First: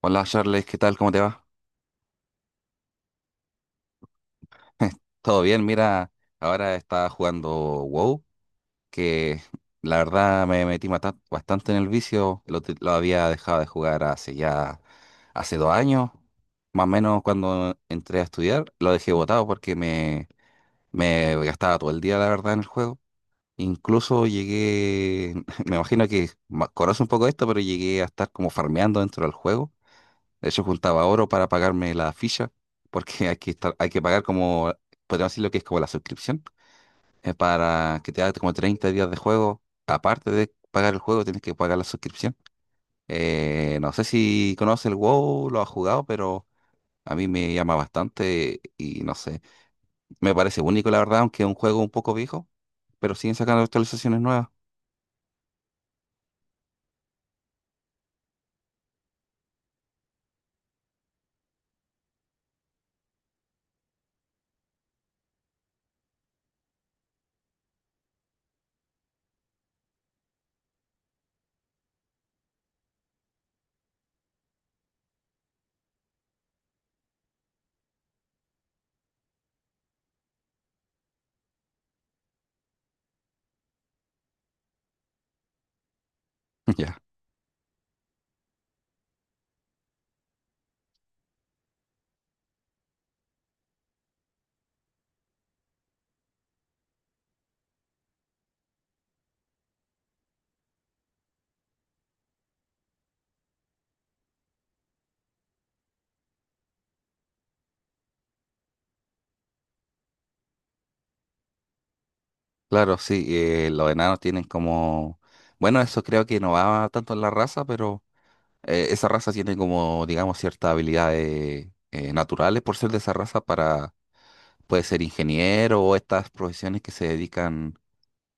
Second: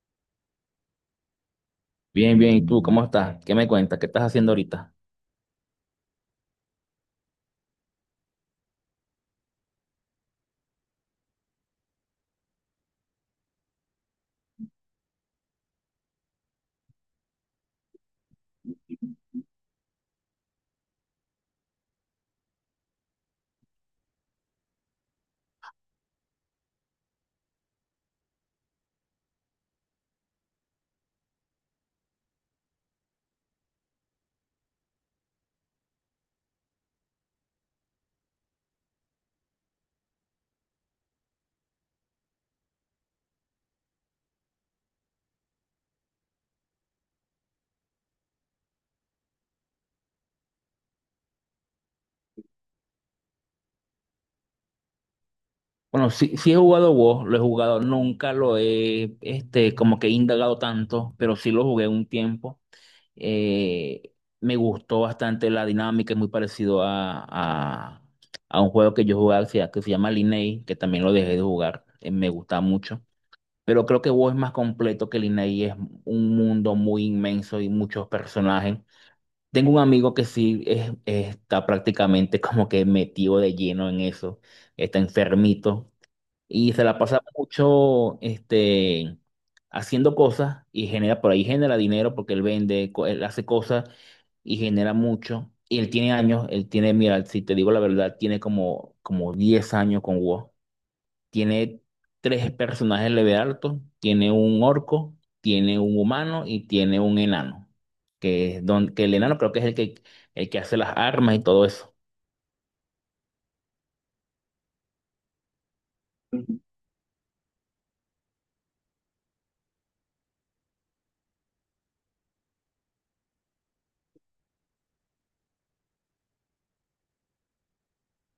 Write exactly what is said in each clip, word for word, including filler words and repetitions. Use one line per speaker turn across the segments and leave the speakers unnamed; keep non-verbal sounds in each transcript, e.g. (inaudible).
Hola Charles, ¿qué tal? ¿Cómo te va?
Bien, bien. ¿Y tú cómo estás? ¿Qué me cuentas? ¿Qué estás haciendo ahorita?
¿Todo bien? Mira, ahora estaba jugando WoW, que la verdad me metí mata- bastante en el vicio, lo, te- lo había dejado de jugar hace ya, hace dos años, más o menos cuando entré a estudiar, lo dejé botado porque me, me gastaba todo el día, la verdad, en el juego. Incluso llegué, (laughs) me imagino que ma- conoce un poco esto, pero llegué a estar como farmeando dentro del juego. De hecho, juntaba oro para pagarme la ficha, porque (laughs) hay que estar, hay que pagar como, podríamos decir lo que es como la suscripción, eh, para que te haga como treinta días de juego. Aparte de pagar el juego, tienes que pagar la suscripción. Eh, no sé si conoce el WoW, lo ha jugado, pero a mí me llama bastante y no sé. Me parece único, la verdad, aunque es un juego un poco viejo, pero siguen sacando actualizaciones nuevas.
Bueno, sí, sí he jugado WoW, lo he jugado, nunca lo he, este, como que he indagado tanto, pero sí lo jugué un tiempo. Eh, Me gustó bastante la dinámica, es muy parecido a, a, a un juego que yo jugaba que se que se llama Lineage, que también lo dejé de jugar, eh, me gusta mucho. Pero creo que WoW es más completo que Lineage, es un mundo muy inmenso y muchos personajes. Tengo un amigo que sí es- está prácticamente (laughs) como que metido de lleno en eso, está enfermito y
(laughs)
se
Ya,
la pasa mucho este, haciendo cosas y genera, por ahí genera dinero porque él vende, co- él hace cosas y genera mucho. Y él tiene años, él tiene, mira, si te digo la verdad, tiene como, como diez años con WoW, tiene tres personajes leve altos, tiene un orco, tiene un humano y tiene un enano, que es don, que el enano creo que es el que, el que hace las armas y todo eso.
claro, sí, eh, los enanos tienen como. Bueno, eso creo que no va tanto en la raza, pero eh, esa raza tiene como, digamos, ciertas habilidades eh, naturales por ser de esa raza para, puede ser ingeniero o estas profesiones que se dedican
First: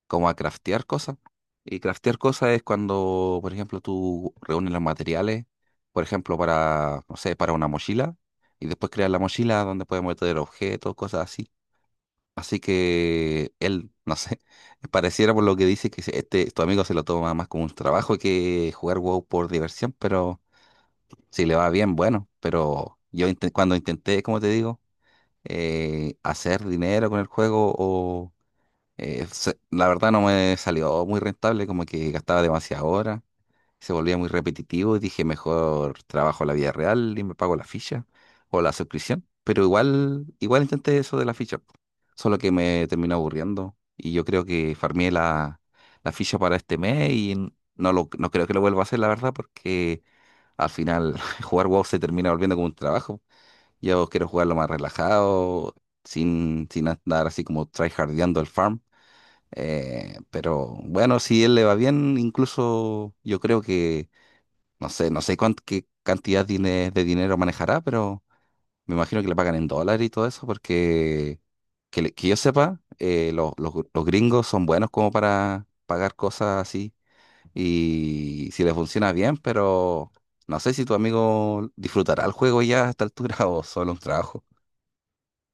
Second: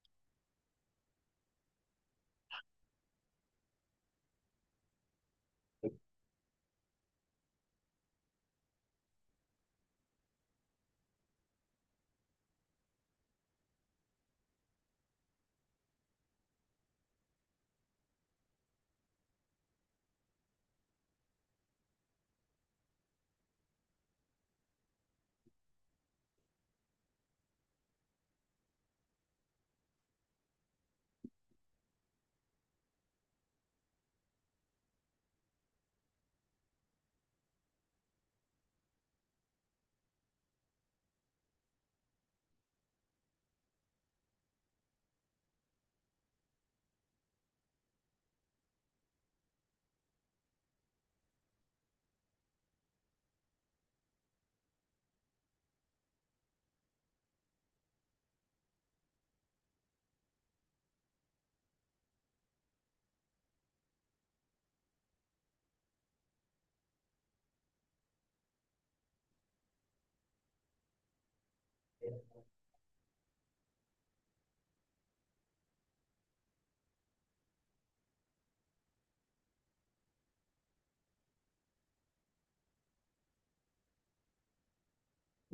como a craftear cosas. Y craftear cosas es cuando, por ejemplo, tú reúnes los materiales, por ejemplo, para, no sé, para una mochila, y después creas la mochila donde puedes meter objetos, cosas así. Así que él, no sé, (laughs) pareciera por lo que dice que se- este, tu amigo se lo toma más como un trabajo que jugar WoW por diversión, pero si le va bien, bueno, pero yo inte- cuando intenté, como te digo, eh, hacer dinero con el juego, o, eh, se- la verdad no me salió muy rentable, como que gastaba demasiada hora, se volvía muy repetitivo y dije, mejor trabajo la vida real y me pago la ficha o la suscripción, pero igual, igual intenté eso de la ficha, po, solo que me terminó aburriendo y yo creo que farmeé la, la ficha para este mes y n- no, lo, no creo que lo vuelva a hacer, la verdad, porque al final, (laughs) jugar WoW se termina volviendo como un trabajo. Yo quiero jugarlo más relajado, sin, sin andar así como tryhardeando el farm. Eh, pero bueno, si él le va bien, incluso yo creo que, no sé, no sé cuán- qué cantidad dine- de dinero manejará, pero me imagino que le pagan en dólares y todo eso, porque que, le- que yo sepa, eh, los, los- los gringos son buenos como para pagar cosas así y si le funciona bien, pero no sé si tu amigo disfrutará el juego ya a esta altura (laughs) o solo un trabajo.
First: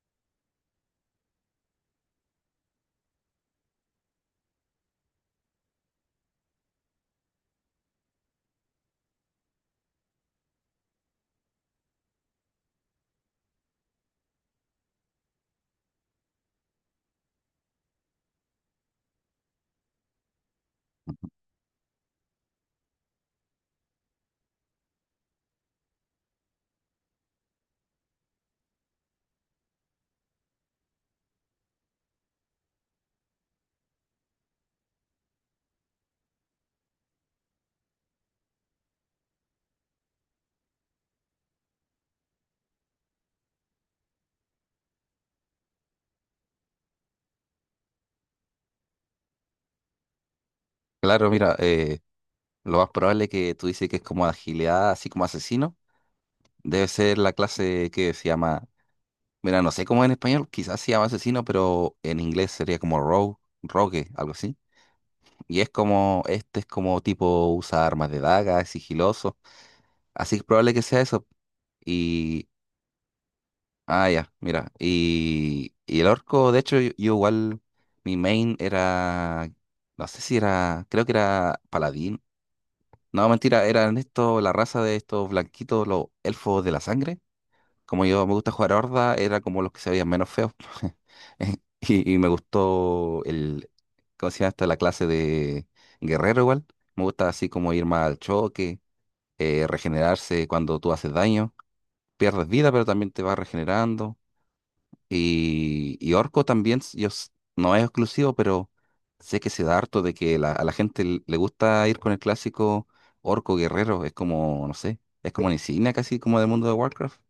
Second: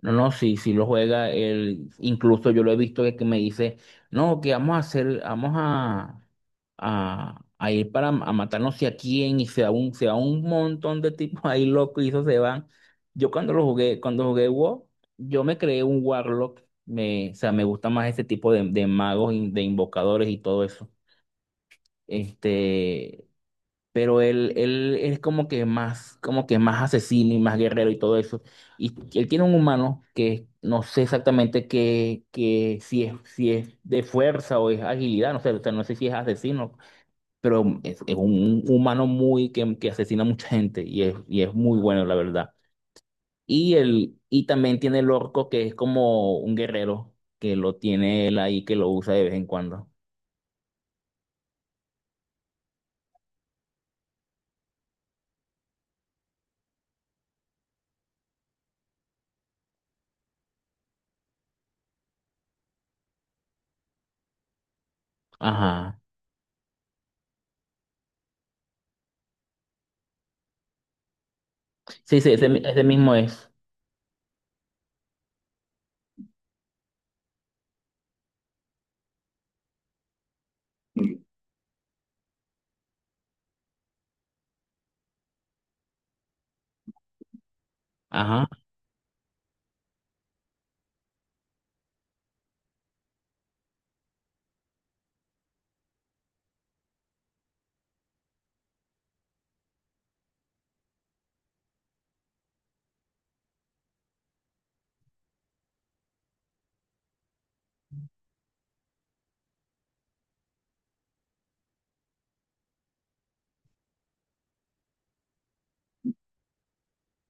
No, no, sí, sí lo juega. Él, incluso yo lo he visto que, que me dice, no, que vamos a hacer, vamos a, a, a ir para m- a matarnos sé a quién, y se da un, se da un montón de tipos (laughs) ahí locos y eso se van. Yo cuando lo jugué, cuando jugué WoW, yo me creé un Warlock. Me, o sea, me gusta más ese tipo de, de magos, in- de invocadores y todo eso. Este, pero él, él es como que más, como que más asesino y más guerrero y todo eso. Y él tiene un humano que no sé exactamente qué, qué, si es, si es de fuerza o es agilidad, no sé, o sea, no sé si es asesino, pero es, es un humano muy que, que asesina a mucha gente y es, y es muy bueno, la verdad. Y el, y también tiene el orco que es como un guerrero, que lo tiene él ahí, que lo usa de vez en cuando.
Claro, mira, eh, lo más probable que tú dices que es como agilidad, así como asesino, debe ser la clase que se llama, mira, no sé cómo en español, quizás se llama asesino, pero en inglés sería como rogue, rogue, algo así. Y es
Ajá.
como, este es como tipo usa armas de daga, es sigiloso, así que es probable que sea eso.
Sí, sí, ese,
Y
ese mismo es.
Ah, ya, mira. Y, y el orco, de hecho, yo, yo igual, mi main era, no sé si era, creo que era paladín. No, mentira, eran estos, la raza de estos blanquitos, los elfos de la sangre. Como yo me
Ajá.
gusta jugar horda, era como los que se veían menos feos. (laughs) Y, y me gustó el, ¿cómo se llama esta? La clase de guerrero igual. Me gusta así como ir más al choque, eh, regenerarse cuando tú haces daño. Pierdes vida, pero también te vas regenerando. Y, y Orco también, s- yo, s- no es exclusivo, pero sé que se da harto de que la- a la gente l- le gusta ir con el clásico Orco Guerrero. Es como, no sé, es como una insignia casi como del mundo de Warcraft.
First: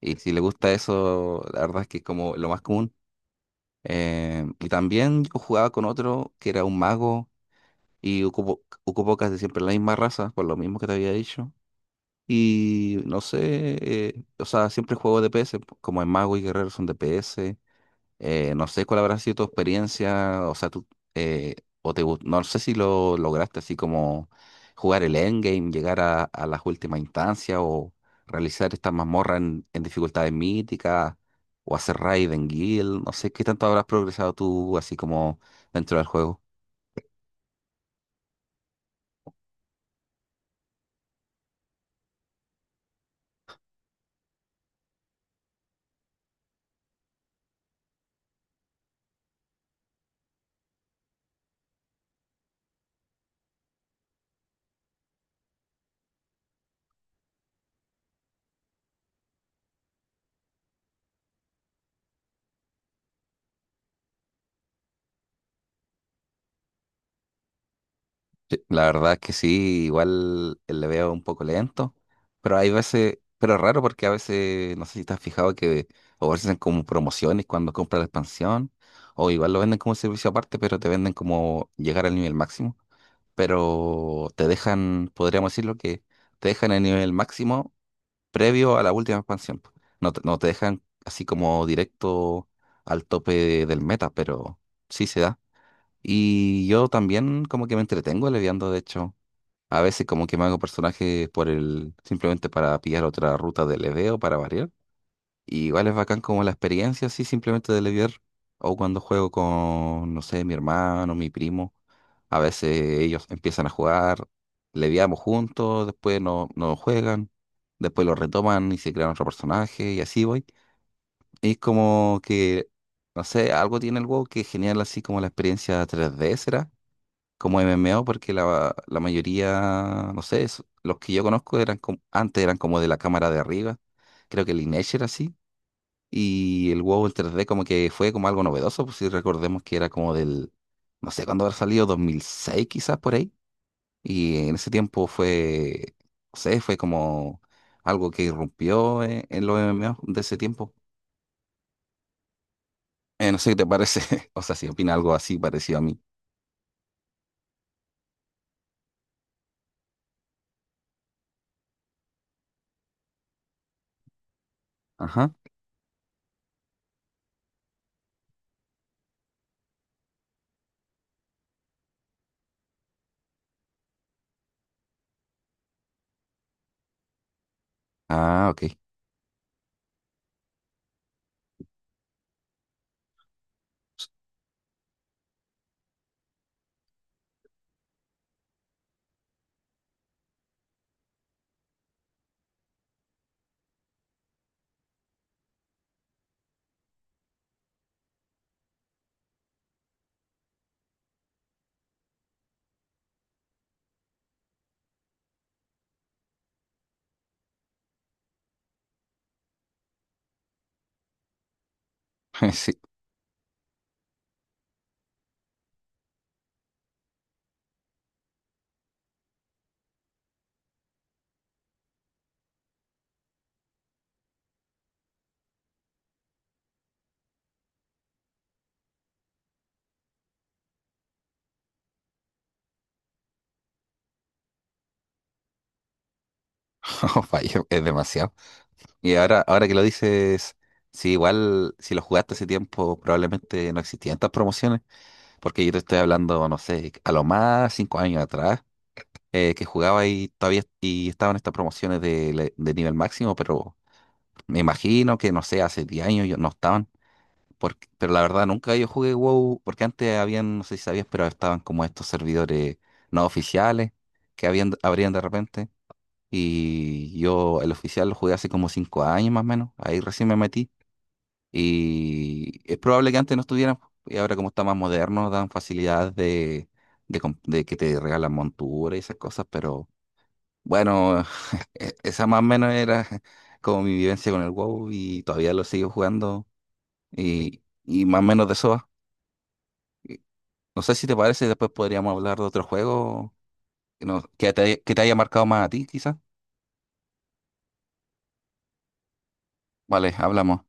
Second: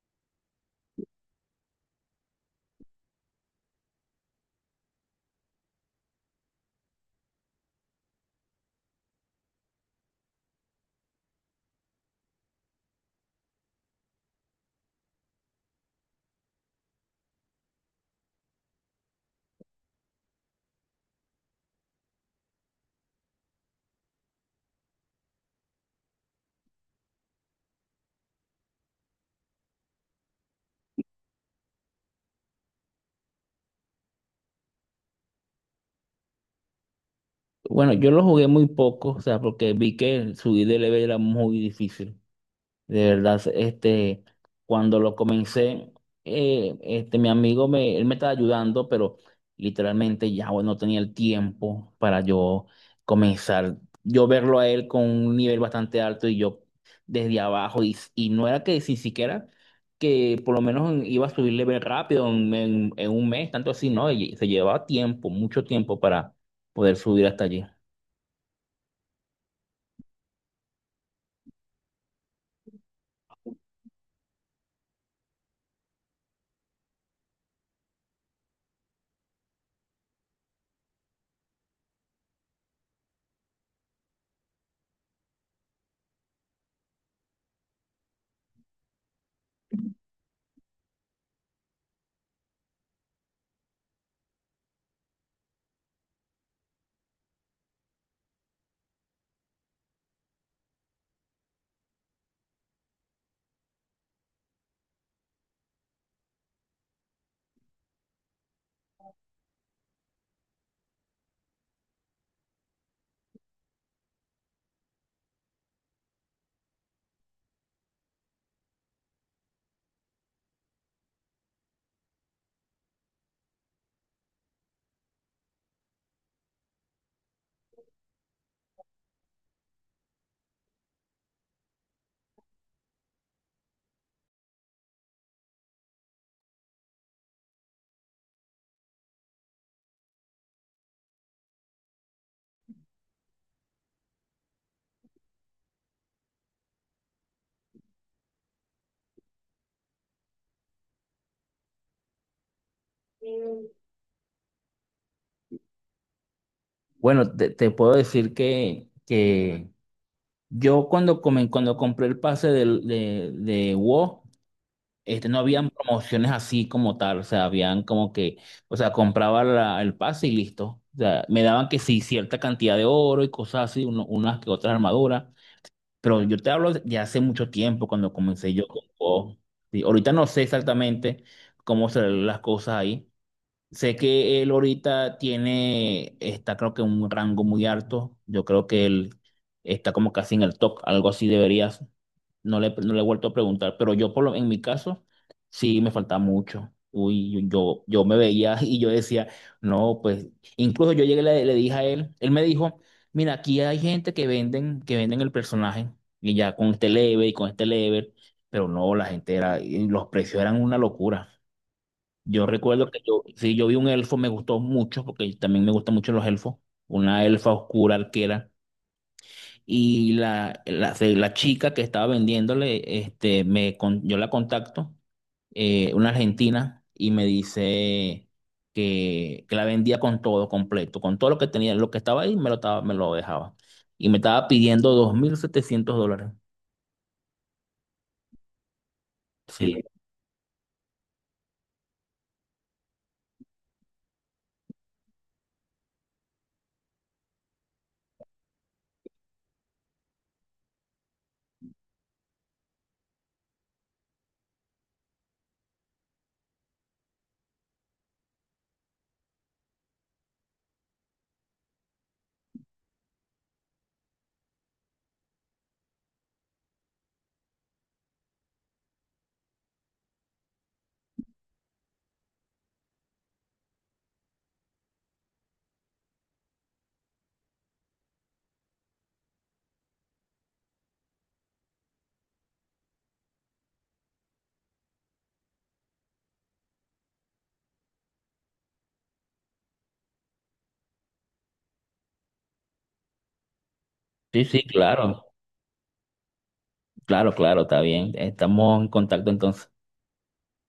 Y si le gusta eso, la verdad es que es como lo más común. Eh, y también yo jugaba con otro que era un mago y ocupó ocupó casi siempre la misma raza, por lo mismo que te había dicho. Y no sé, eh, o sea, siempre juego D P S, como el mago y guerrero son D P S. Eh, no sé cuál habrá sido tu experiencia, o sea, tú, eh, o te, gu- no sé si lo lograste así como jugar el endgame, llegar a, a las últimas instancias o realizar estas mazmorras en, en dificultades míticas o hacer raid en guild, no sé qué tanto habrás progresado tú así como dentro del juego.
Bueno, yo lo jugué muy poco, o sea, porque vi que subir de level era muy difícil. De verdad, este, cuando lo comencé, eh, este, mi amigo me, él me estaba ayudando, pero literalmente ya bueno, no tenía el tiempo para yo comenzar. Yo verlo a él con un nivel bastante alto y yo desde abajo, y, y no era que si siquiera que por lo menos iba a subir level rápido en, en en un mes, tanto así, ¿no? Y se llevaba tiempo, mucho tiempo para poder subir hasta allí.
Sí, la verdad es que sí, igual eh, le veo un poco lento, pero hay veces, pero es raro porque a veces, no sé si te has fijado que ofrecen como promociones cuando compras la expansión, o igual lo venden como servicio aparte, pero te venden como llegar al nivel máximo, pero te dejan, podríamos decirlo que te dejan el nivel máximo previo a la última expansión. No te, no te dejan así como directo al tope del meta, pero sí se da. Y yo también como que me entretengo leviando, de hecho. A veces como que me hago personajes por el, simplemente para pillar otra ruta de leveo, para variar. Y igual es bacán como la experiencia así simplemente de levear. O cuando juego con, no sé, mi hermano, mi primo. A veces ellos empiezan a jugar, leviamos juntos, después no, no juegan, después lo retoman y se crean otro personaje y así voy. Y es como que, no sé, algo tiene el WoW que es genial así como la experiencia tres d será como M M O porque la, la mayoría, no sé, es- los que yo conozco eran como, antes eran como de la cámara de arriba, creo que el Lineage era así, y el WoW en tres d como que fue como algo novedoso, pues si recordemos que era como del, no sé cuándo habrá salido, dos mil seis quizás por ahí, y en ese tiempo fue, no sé, fue como algo que irrumpió en, en los M M O de ese tiempo. Eh, no sé qué te parece, (laughs) o sea, si opina algo así parecido a mí.
Bueno, te, te puedo decir que, que yo cuando, come- cuando compré el pase del- de, de, WoW, este,
Ajá.
no habían promociones así como tal, o sea, habían como que, o sea, compraba la- el pase y listo. O sea, me daban que sí, cierta cantidad de oro y cosas así, uno- unas que otras armaduras, pero yo te hablo de hace mucho tiempo cuando
Ah,
comencé yo
ok.
con WoW. Sí, ahorita no sé exactamente cómo serán las cosas ahí. Sé que él ahorita tiene, está creo que en un rango muy alto. Yo creo que él está como casi en el top, algo así deberías. No le, no le he vuelto a preguntar, pero yo por lo, en mi caso sí me faltaba mucho. Uy, yo, yo me veía (laughs) y yo decía, no, pues incluso yo llegué y le, le dije a él, él me dijo, mira, aquí hay gente que venden, que venden, el personaje y ya con este level y con este level, pero no, la gente era, y los precios eran una locura. Yo
(laughs) Sí,
recuerdo que yo, sí, yo vi un elfo, me gustó mucho, porque también me gustan mucho los elfos, una elfa oscura arquera. Y la, la, se- la chica que estaba vendiéndole, este, me, con- yo la contacto, eh, una argentina, y me dice que, que la vendía con todo completo, con todo lo que tenía, lo que estaba ahí, me lo, estaba, me lo dejaba. Y me estaba pidiendo dos mil setecientos dólares.
(laughs) fallo, es demasiado. Y ahora, ahora que lo
Sí,
dices, sí, igual si lo jugaste hace tiempo, probablemente no existían tantas promociones, porque yo te estoy hablando, no sé, a lo más cinco años atrás, eh, que jugaba y todavía y estaban estas promociones de, le- de nivel máximo, pero me imagino que, no sé, hace diez años yo- no estaban, porque, pero la verdad nunca yo jugué WoW, porque antes habían, no sé si sabías, pero estaban como estos servidores no oficiales que habían, abrían de repente. Y yo el oficial lo jugué hace como cinco años más o menos. Ahí recién me metí y es probable que antes no estuvieran, po, y ahora como está más moderno, dan facilidades de, de, comp- de que te regalan montura y esas cosas, pero bueno, (laughs) e- esa más o menos era (laughs) como mi vivencia con el WoW y todavía lo sigo jugando y, y más o menos de eso va. Y no sé si te parece, después podríamos hablar de otro juego que, nos-
sí,
que
sí,
te, que te haya
claro,
marcado más a ti, quizás.
claro, claro, está bien. Estamos en contacto entonces.
Vale, hablamos.